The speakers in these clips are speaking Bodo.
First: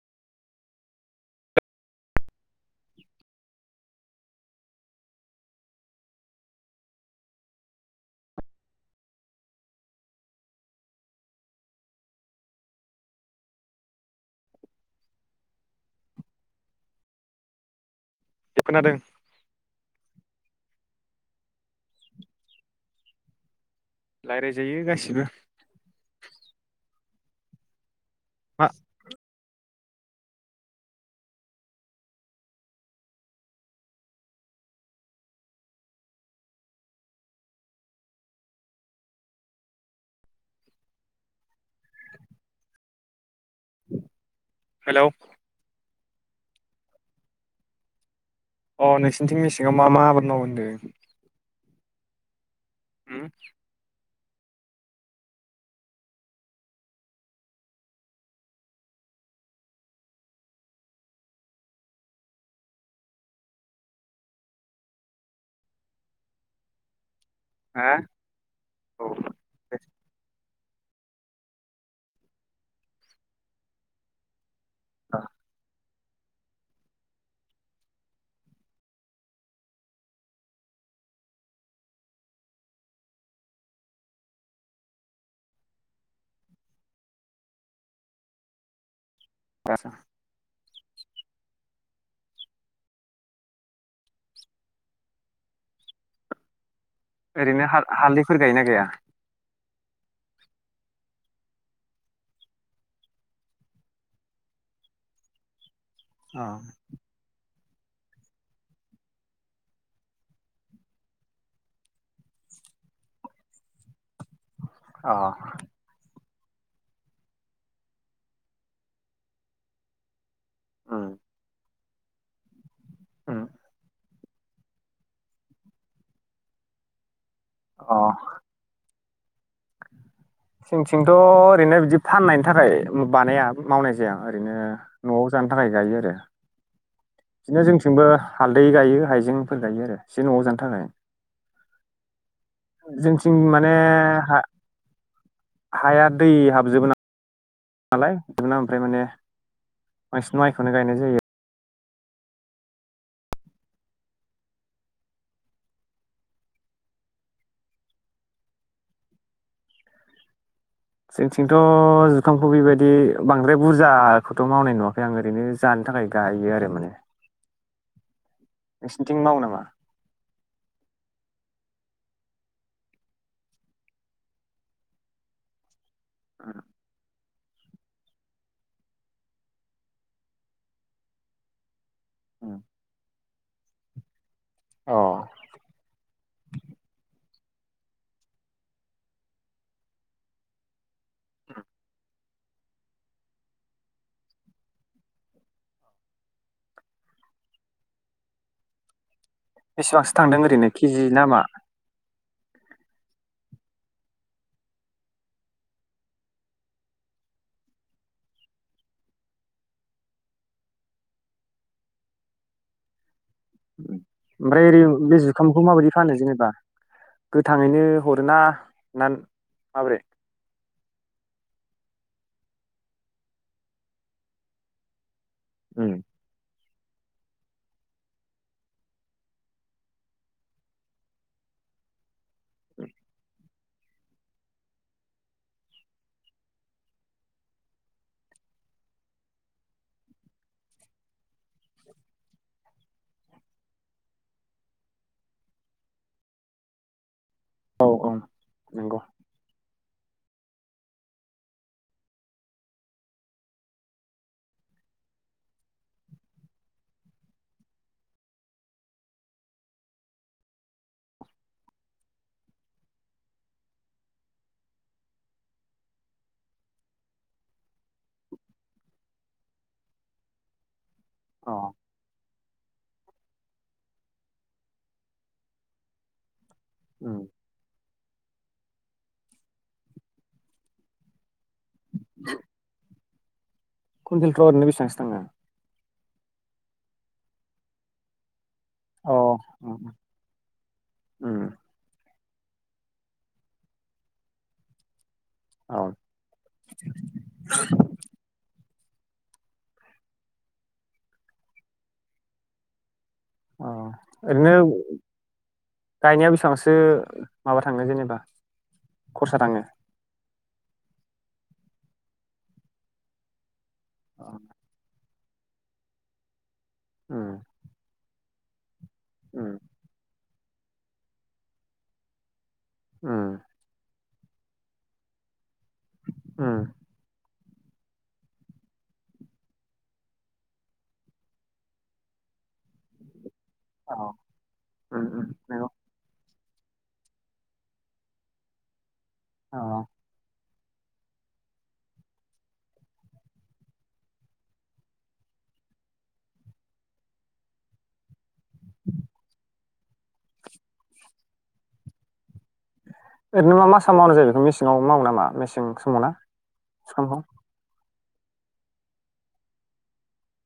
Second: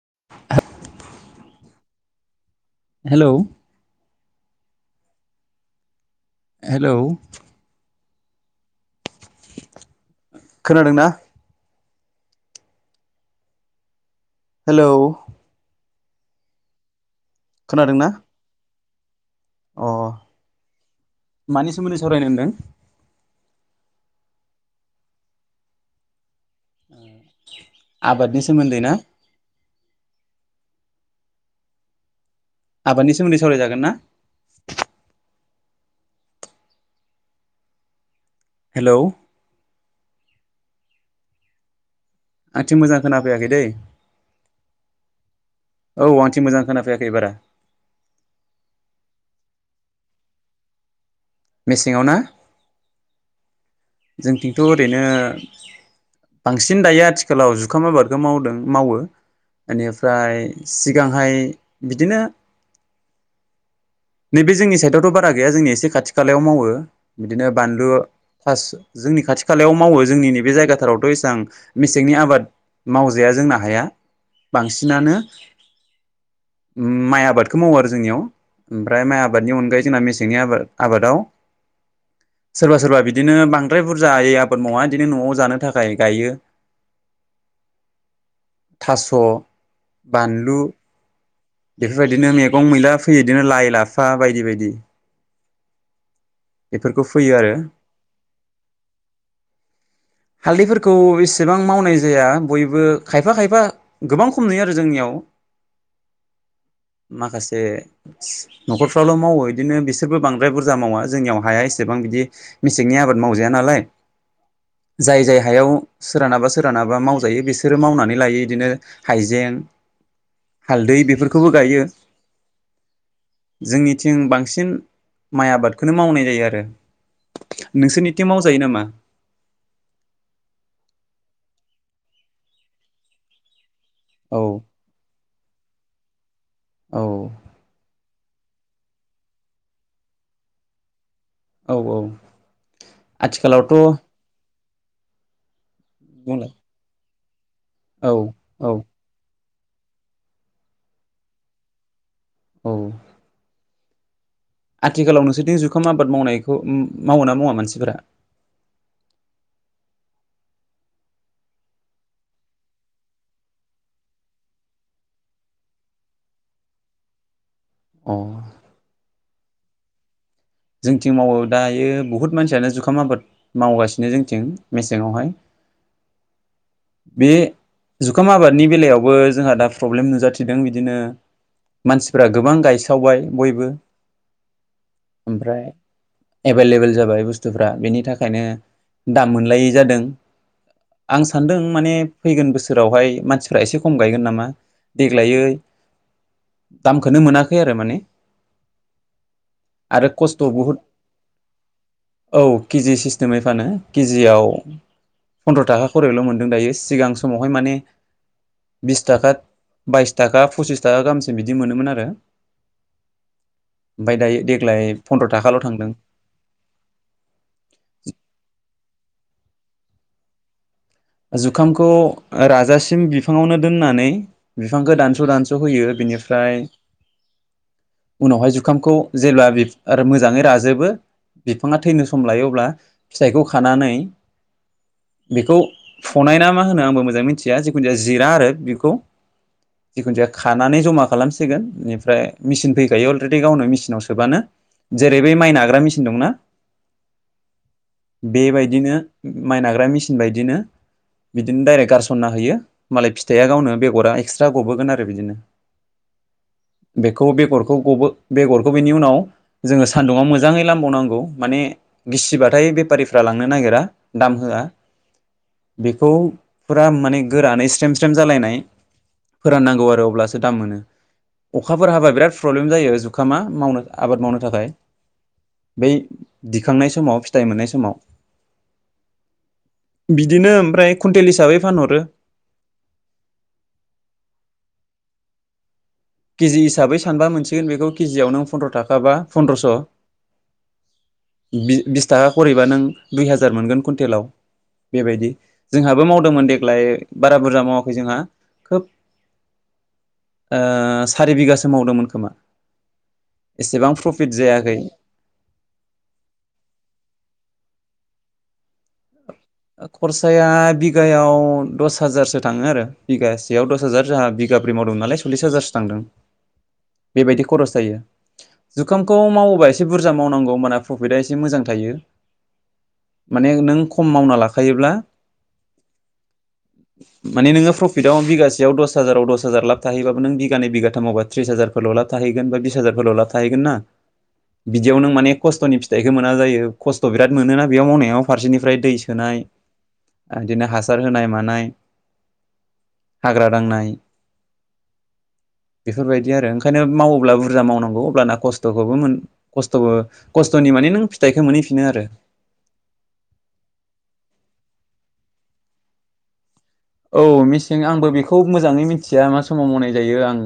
[unintelligible] हेलौ। हेलौ। खोनादोंना? हेलौ। खोनादों ना? खोनादों। अ मानि सोमोन्दै सावरायनो होनदों? राय्लायजायो गासिबो। आबादनि मा सोमोन्दै ना? आबादनि सोमोन्दै सावरायजागोन ना हेलौ आंनिथिं मोजां खोनाफैयाखै दै हेल औ आंनिथिं मोजां खोनाफैायाखै बारा। अ नोंसोरनिथिं मेसेङाव मा मा आबाद मावयो होनदों मेसेङाव ना उम जोंथिंथ ओरैनो बांसिन दायो आथिखालाव जुखाम आबादखौ मावदों मावो एनिफ्राय सिगांहाय बिदिनो नैबे जोंनि साइडआवथ बारा गैया जोंनि एसे खाथि खालायाव मावो बिदिनो बानलु हा खास औ जोंनि खाथि खालायाव मावो जोंनि बे जायगाफ फोथारावथ इसेबां मेसेंनि आबाद मावजाया जोंना हाया बांसिनानो माइ आबादखौ मावो आरो जोंनियाव ओमफ्राय माइ आबादनि अनगायै जोंना मेसेंनि आबादाव सोरबा सोरबा बिदिनो बांद्राय बुरजाायै आबाद मावा बिदिनो नआव जानो थाखाय गायो थास स, बानलु बेफोरबायदिनो मेगं मैला फैयो बिदिनो लाइ लाफा बायदि बायदि। बेफोरखौ फैयो आरो ओरैनो हाल हालदैफोर गायो ना गाया? हालदैफोरखौ एसेबां मावनाय जाया बयबो खायफा खायफा गोबां खम नुयो आरो जोंनियाव औ से नखरफ्रावाल मावो बिदिनो बिसोरबो बांद्राय बुरजा मावा जोंनियाव हाया एसेबां बिदि मेसेंनि आबाद मावजाया नालाय अ जाय जाय हायाव सोरानाबा सोरानाबा मावजायो बिसोरो मावनानै लायो बिदिनो हाइजें उम हालदै बिफोर गायो। उम जोंनिथि जों बांसिन माइ आबादखौनो मावनाय जायो आरो अ नोंसोरनिथिं मावजायो नामा? जोंनिथिंथ ओरैनो बिदि फाननायनि थाखाय बानाया। मावनाय जाया औ ओरैनो नआव जानो थाखाय गायो आरो औ बिदिनो जोंथिंबो हालदै गायो हाइजेंफोर गायो आरो एसे नआव जानो थाखाय औ औ जोंनिथिं माने आथिखालावथ' हा हाया दै बुंलाय हाबजोबो ना औ नालाय बिदिनो औ ओमफ्राय माने बांसिन माइखौनो गायनाय जायो। औ आथिखालाव नोंसोरनि जुखाम आबाद मावनायखौ मावो ना मावा मानसिफोरा? जोंथिंथ' जुखामखौ बेबायदि बांद्राय बुरजाखौथ' मावनाय नुवाखै आं ओरैनो जानो थाखाय गायो आरो माने। अ नोंसिनिथिं मावो नामा? जोंथिं मावो दायो बुहुत मानसियानो जुखाम आबाद मावगासिनो जोंथिं मेसेङावहाय। ओम बे जुखाम आबादनि बेलायावबो जोंहा दा प्रब्लेम नुजाथिदों बिदिनो मानसिफ्रा गोबां गायसावबाय। बयबो अ ओमफ्राय एबेलेबेल जाबाय बुस्थ बुस्थुफ्रा बेनि थाखायनो दाम मोनलायै जादों आं सा सानदों माने फैगोन बोसोरावहाय मानसिफ्रा एसे खम गायगोन नामा देग्लाय दामखौनो मोनाखै आरो माने। आरो बेसेबांसो थांदों खस्थ' ओरैनो बुहुद के जि नामा औ के जि सिस्टेमै फानो केजियाव फन्द्र थाखा खरैल' मोनदों दायो सिगां समावहाय माने बिस थाखा बाइस थाखा फसिस थाखा गाहामसिम बिदि मोनोमोन आरो। दायो ओमफ्राय ओरै देग्लाय बे फन्द्र' थाखाल' जुखामखौ माबायदि थांदों फानो जेनेबा गोथाङैनो हरोना नान माब्रै जुखामखौ राजासिम बिफाङावनो दोननानै बिफांखौ दान सदानस' होयो बिनिफ्राय उनावहाय जुखामखौ जेब्ला बे आरो मोजाङै राजोबो बिफाङा थैनो सम लायो अब्ला फिथाइखौ खानानै बेखौ फनाय ना मा होनो आंबो मोजाङै मिथिया जिखुनु जाया जिरा आरो बेखौ जिखुनुजाया खानानै जमा खालामसिगोन इनिफ्राय मेचिन फैखायो अलरेडि गावनो मेचिनाव सोबानो जेरै बै माइ नाग्रा मेचिन दंना औ औ बेबायदिनो नंगौ माइ नाग्रा मि सिन बायदिनो। बिदिनो दडाइरेक्ट गारसनना होयो मालाय फिथाइया गावनो बेगरा एक्सट्रा गबोगोन आरो बिदिनो बेखौ बेगरखौ बेगरखौ बेनि उनाव जोङो सान्दुङाव मोजाङै लामबावनांगौ माने गिसिबथाय बेफारिफ्रा लांनो नागिरा दाम होआ। बेखौ फुरा माने गोरानै स्रेम स्रेम जालायनाय फोराननांगौ आरो अब्लासो दाम मोनो अ अखाफोर हाबा बिराद प्रब्लेम जायो जुखामा मावनो आबाद मावनो थाखाय बै दिखांनाय समाव फिथाइ मोननाय समाव बिद बिनो ओमफ्राय कुन्टेल हिसाबै फानहर रो कुन्तेलफ्राव ओरैनो बेसेबांसो थांङो? के जि हिसाबै सानबा मोनसिगोन बे खौ केजियाव नों फन्द्र थाखाबा अ फन्द्रस उम बि बिस टाका करेबा नों दुइ हाजार मोनगोन कुन्टेलाव बेबायदि। औ जोंहाबो मावदोंमोन देग्लाय बारा बुरजा मावाखै जोंहा खोब ओ सारि बिगासो मावदोंमोन खोमा। एसेबां अ' प्रफिट ओरैनो जायाखै गायनाया बेसेबांसो माबा थांनो जेनेबा खरसा थाङो? खरसाया दा बिगायाव दस हाजारसो थाङो आरो बिघायासो बेयाव दस हाजार जहा बिगाब्रि मावदोंमोन नालाय सल्लिस हाजारसो थांदों। उम बेबायदि खरस जायो। जुखामखौ उम मावोबा एसे बुरजा मोन मावनांगौ होबाना प्रफिटआ एसे मोजां थायो। उम माने नों खम मावना लाखो थायोब्ला उम - [inaudible] माने नोंङो प्रफिटआव बिगासेयाव दस हाजाराव दस हाजार लाब थाहैबाबो नों बिगानै बिगाथामाव बा त्रिस हाजारफोरल लाब थाहैगोन बा बिस हाजारफोरल लाब थाहैगोन ना औ बिदियाव उम नों उम माने नंगौ खस्थनि फिथाइखौ मोना जायो। खस्थ' बिराद मोनोना बेयाव मावनायाव फारसेनिफ्राय दै सोनाय औ बिदिनो हासार होनाय मानाय हाग्रा दांनाय बेफोरबायदि आरो ओंखायनो मावोब्ला बुरजा मावनांगौ अब्लाना खस्थबाबो मोन खस्थब खस्थनिमाने नों फिथाइखौ मोनहैफिनो आरो। ओरैनो मा मा मासाव मावनाय जायो बेखौ मेसेंआव मावो नामा मेसें समाव ना? जुखामखौ? औ मिथिदों आंबो। बेखौ मोजाङै मिथिया मा समाव मावनाय जायो आं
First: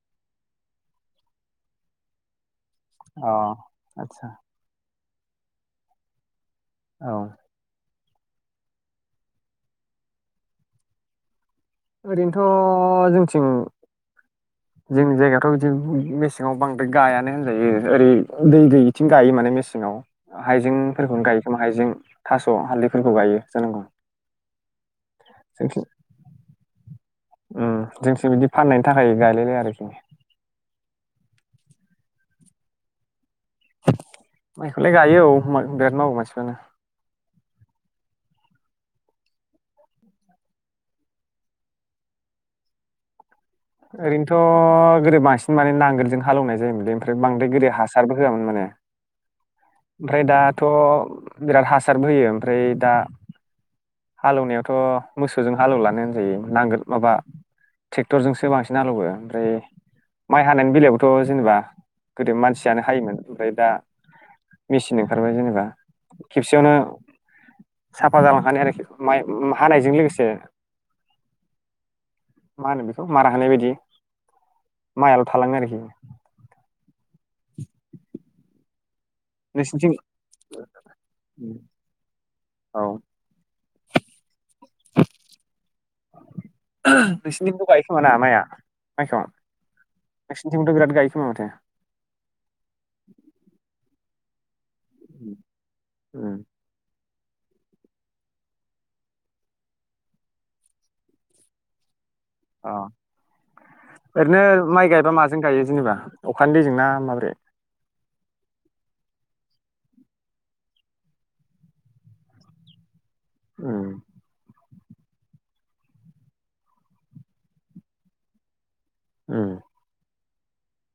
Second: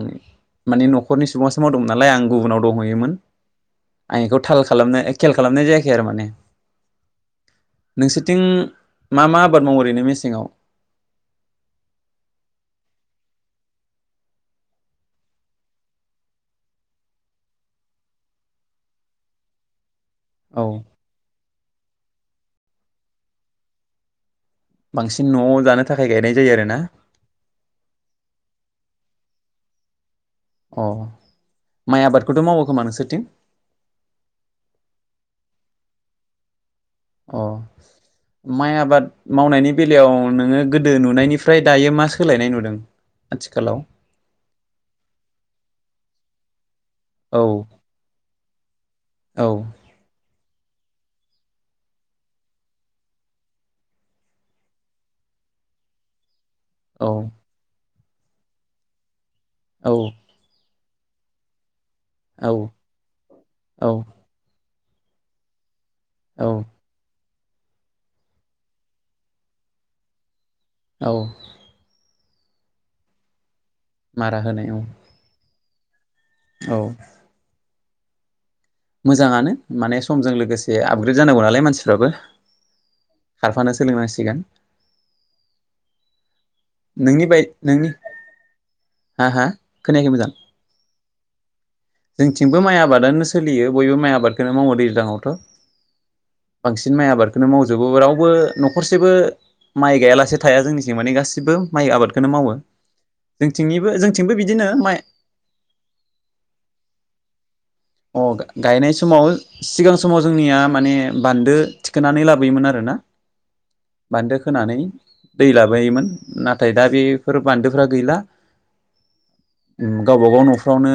माने न'खरनि सुबुंसो मावदोंमोन नालाय आं गुबुनाव दंहोयोमोन अ आतसा आंखौ थाल खालाम ए खेल खालामनाय जायाखै आरो माने औ नोंसोरथिं मा मा आबाद मावो ओरैनो मेसेंआव। ओरैनोथ' जोंथिं जोंनि जायगायाथ' बिदि मेसेंआव बांद्राय गायानो होनजायो ओरै दै गैथिं गायो माने मेसेङाव। औ हाइजेंफोरखौनो गायोखोमा हाइजें थास' हालदैफोरखौ गायो जानांगौ। बांसिन न'आव जानो थाखाय गायनाय जायो आरोना उ जोंथिं बिदि फाननायनि थाखाय गायलायलाया आरो। अ माइ आबादखौथ' मावो खोमा नोंसोरथिं माइखौलाय गायो औ म बिराद मावो मानसिफ्रानो अ माइ आबाद मावनायनि बेलायाव नोङो गोदो नुनायनिफ्राय दायो मा सोलायनाय नुदों। आथिखालाव ओरैनोथ गोदो बांसिन माने नांगोल जों हालौनाय जायोमोन। ओमफ्राय औ बांद्राय गोदो हासारबो होआमोन माने औ ओमफ्राय दाथ' बिराद हासारबो होयो ओमफ्राय दा हालेवनायावथ' मोसौजों हालेवलानो होनजायो। नांगोल औ माबा ट्रेक्टरजोंसो बांसिन हालौवो। ए औ माइ हानायानो बिला खौ जेनोबा गोदो औ मानसियानो हायोमोन ओमफाय दा औ मेसिन ओंखारबाय जेनेबा औ खेबसेयावनो साफा जालांखानाय आरोखि माइ हानायजों लोगोसे। औ। मा होनो बेखौ मारा होनाय बायदि? मारा होनाय औ माइ आल थालाङो आरोखि औ। मोजाङानो नोंसिनिथिं माने समजों लोगोसे आपग्रेड जानांगौ नालाय मानसिफ्राबो औ खारफानो सै सोलोंनांसिगोन नोंनि बाय नोंसिनिथिंबो गायो नोंनि खोमा ना माइआ माइखौ हा हा खोनायाखै मोजां नोंसिनिथिंबोथ' बिराद गायो खोमा माथो जोंनिथिंबो माइ आबादानो सोलियो बयबो माइ आबादखोनो मावो। दैज्लांङावथ उम, बांसिन माइ आबाद बेखौनो मावजोबो रावबो नखरसेबो माइ गायालासे थाया जोंनिथिं मानि गासैबो बो माइ आबाद अ जोंथिंबो ओरैनो बिदिनो माइ गायबा माजों गायो जेनेबा अखानि दैजोंना माब्रै? अ गायनाय समाव सिगां समाव जोंनिया माने बान्दो थिखोनानै लाबोयोमोन आरोना उम बान्दो खोनानै दै लाबोयोमोन नाथाय दा बेफोर बान्दोफ्रा गैला। ओ। गावबा गाव नफ्रावनो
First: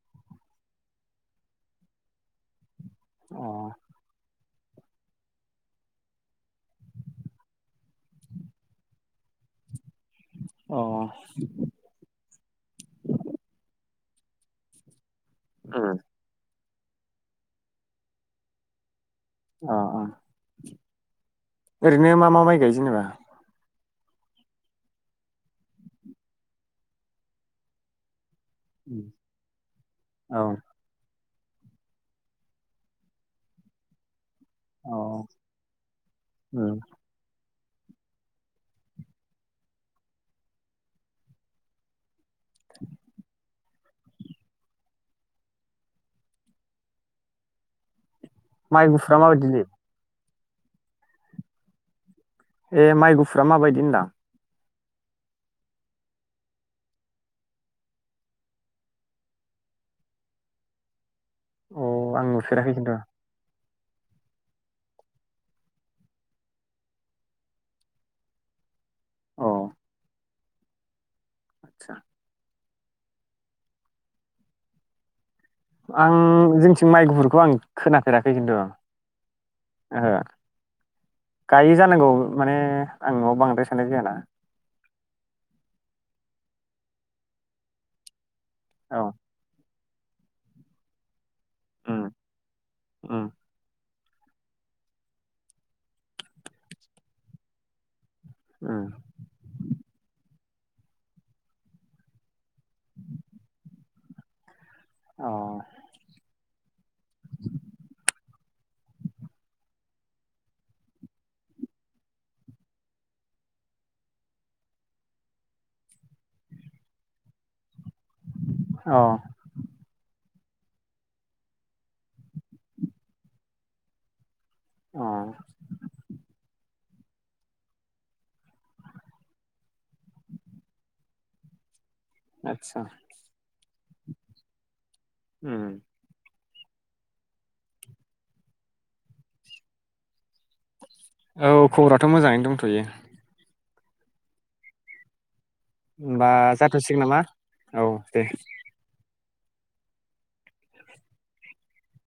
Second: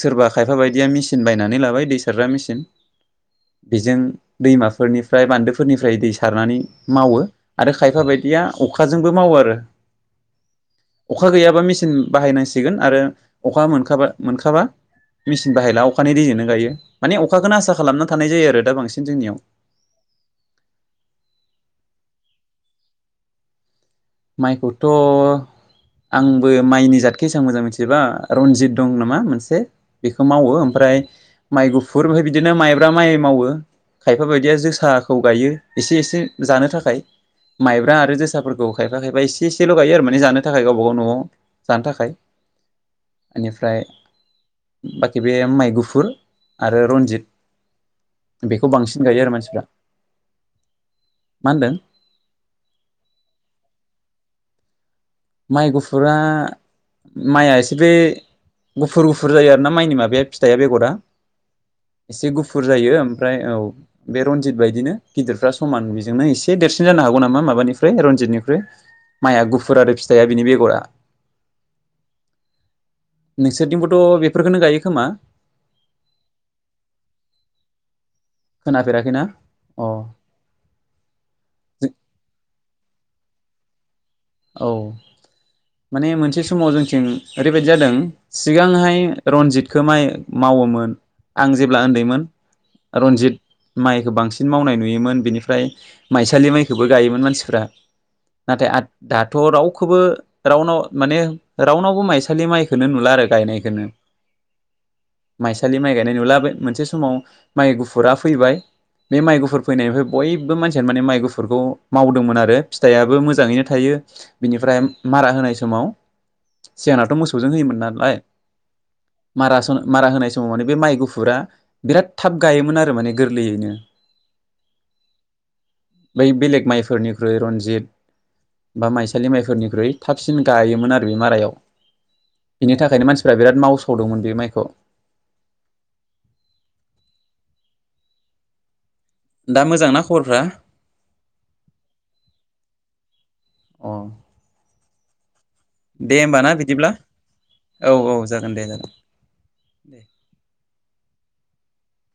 सोरबा खायफा बायदिया मिसि बायनानै लाबाय दै सारग्रा मेसिन अ बेजों दैमाफोरनिफ्राय बान्दोफोरनिफ्राय दै सारनानै मावो आरो खायफा बायदिया अखाजोंबो मावो आरो। अ अखा गैयाबा मेचिन बाहायनांसिगोन आरो अखा मोनखाबा मोनखाबा मिसिन बाहेलाव उम [unintelligible] गायो माने अखाखौनो आसा खालामना थानाय जायो आरो दा बांसिन जोंनियाव अ ओ नो मा मा माइ गायो जेनेबा? माइखौथ' आंबो माइनि जादखो एसेबां मोजां मिथिजोबा रनजित दं नामा मोनसे बेखौ मावो औ ओमफ्राय माइ गुफुर ओमफ्राय बिदिनो माइब्रा माइ मावो खाय बेफोरबायदिया जोसाखौ औ गायो एसे एसे जानो उम थाखाय माइब्रा आरो जोसाफोरखौ खायफा खायफा एसे एसेल'गायो आरो माने जानो थाखाय गावबा गाव न'आव जानो थाखाय। [unintelligible] बेनिफ्राय बाखि बे माइ गुफुर आरो रन्जित। बेखौ माइ बांसिन गुफुरा गायो आरो मानसिफ्रा। माबायदिलै मा होनदों? ए माइ गुफुरा माबायदि होनदां? माइ गुफुरा माइआ एसे बे गुफुर-गुफुर जायो आरोना माइनि माबाया फिथाइया बेगरा। अ आं एसे गुफुर नुफेराखै जायो खिन्थु ओमफ्राय औ। बे रनजित बायदिनो गिदिरफ्रा समान बेजोंनो एसे देरसिन जानो हागौ नामा माबानिफ्राय रनजित निख्रुइ। माइआ अ गुफुर आरो फि बिनि बेगरा। आतसा नोंसोरथिंबोथ' बेफोरखौनो गायो खोमा? आं जोंथिं माइ गुफुरखौ आं खोना फेराखै खिन्थु खोनाफेराखैना अ ओहो गायो जानांगौ माने आं नआव बांद्राय थानाय जायाना औ माने मोनसे समाव जोंथिं ओरैबायदि जादों सिगांहाय औ रनजित खो माय मावोमोन। आं जेब्ला उम उन्दैमोन उम रन्जित माइ खौ बांसिन मावनाय नुयोमोन बेनिफ्राय माइसालि माइखौबो गायोमोन मानसिफ्रा। नाथाय उम आग दाथ' रावखौबो रावनाव माने रावनावबो माइसालि माइ खोनो नुला आरो गायनायखोनो। अ माइसालि माइ गायनाय नु लाबो मोनसे समाव माइ गुफुरा फैबाय, बे माइ गुफुर फैनायनिफ्राय बयबो मानसियानो माने माइ गुफुरखौ मावदोंमोन आरो फिथाइयाबो मोजाङैनो थाय थायो बिनिफ्राय मारा होनाय समाव सिगांनाथ' मोसौजों होयोमोन नालाय। अ मारासन-मारा होनाय न अनै बे माइ गुफुरा बिराद थाब गायोमोन आरो माने गोरलैयैनो। अ बै बेलेक माइ फोरनिख्रुइ रन्जित बा माइसालि माइफोरनिख्रुइ थाबसिन गायोमोन आरो बे मारायाव। बिनि आदसा थाखायनो मानसिफ्रा बिराद माव हरोदोंमोन बे माइखौ। उम दा मोजांना खबरफ्रा? औ खबराथ' मोजाङैनो दंथ'यो। अ दे होमबा ना बिदिब्ला जाथ'सिगोन नामा औ औ जागोन दे जागोन। दे।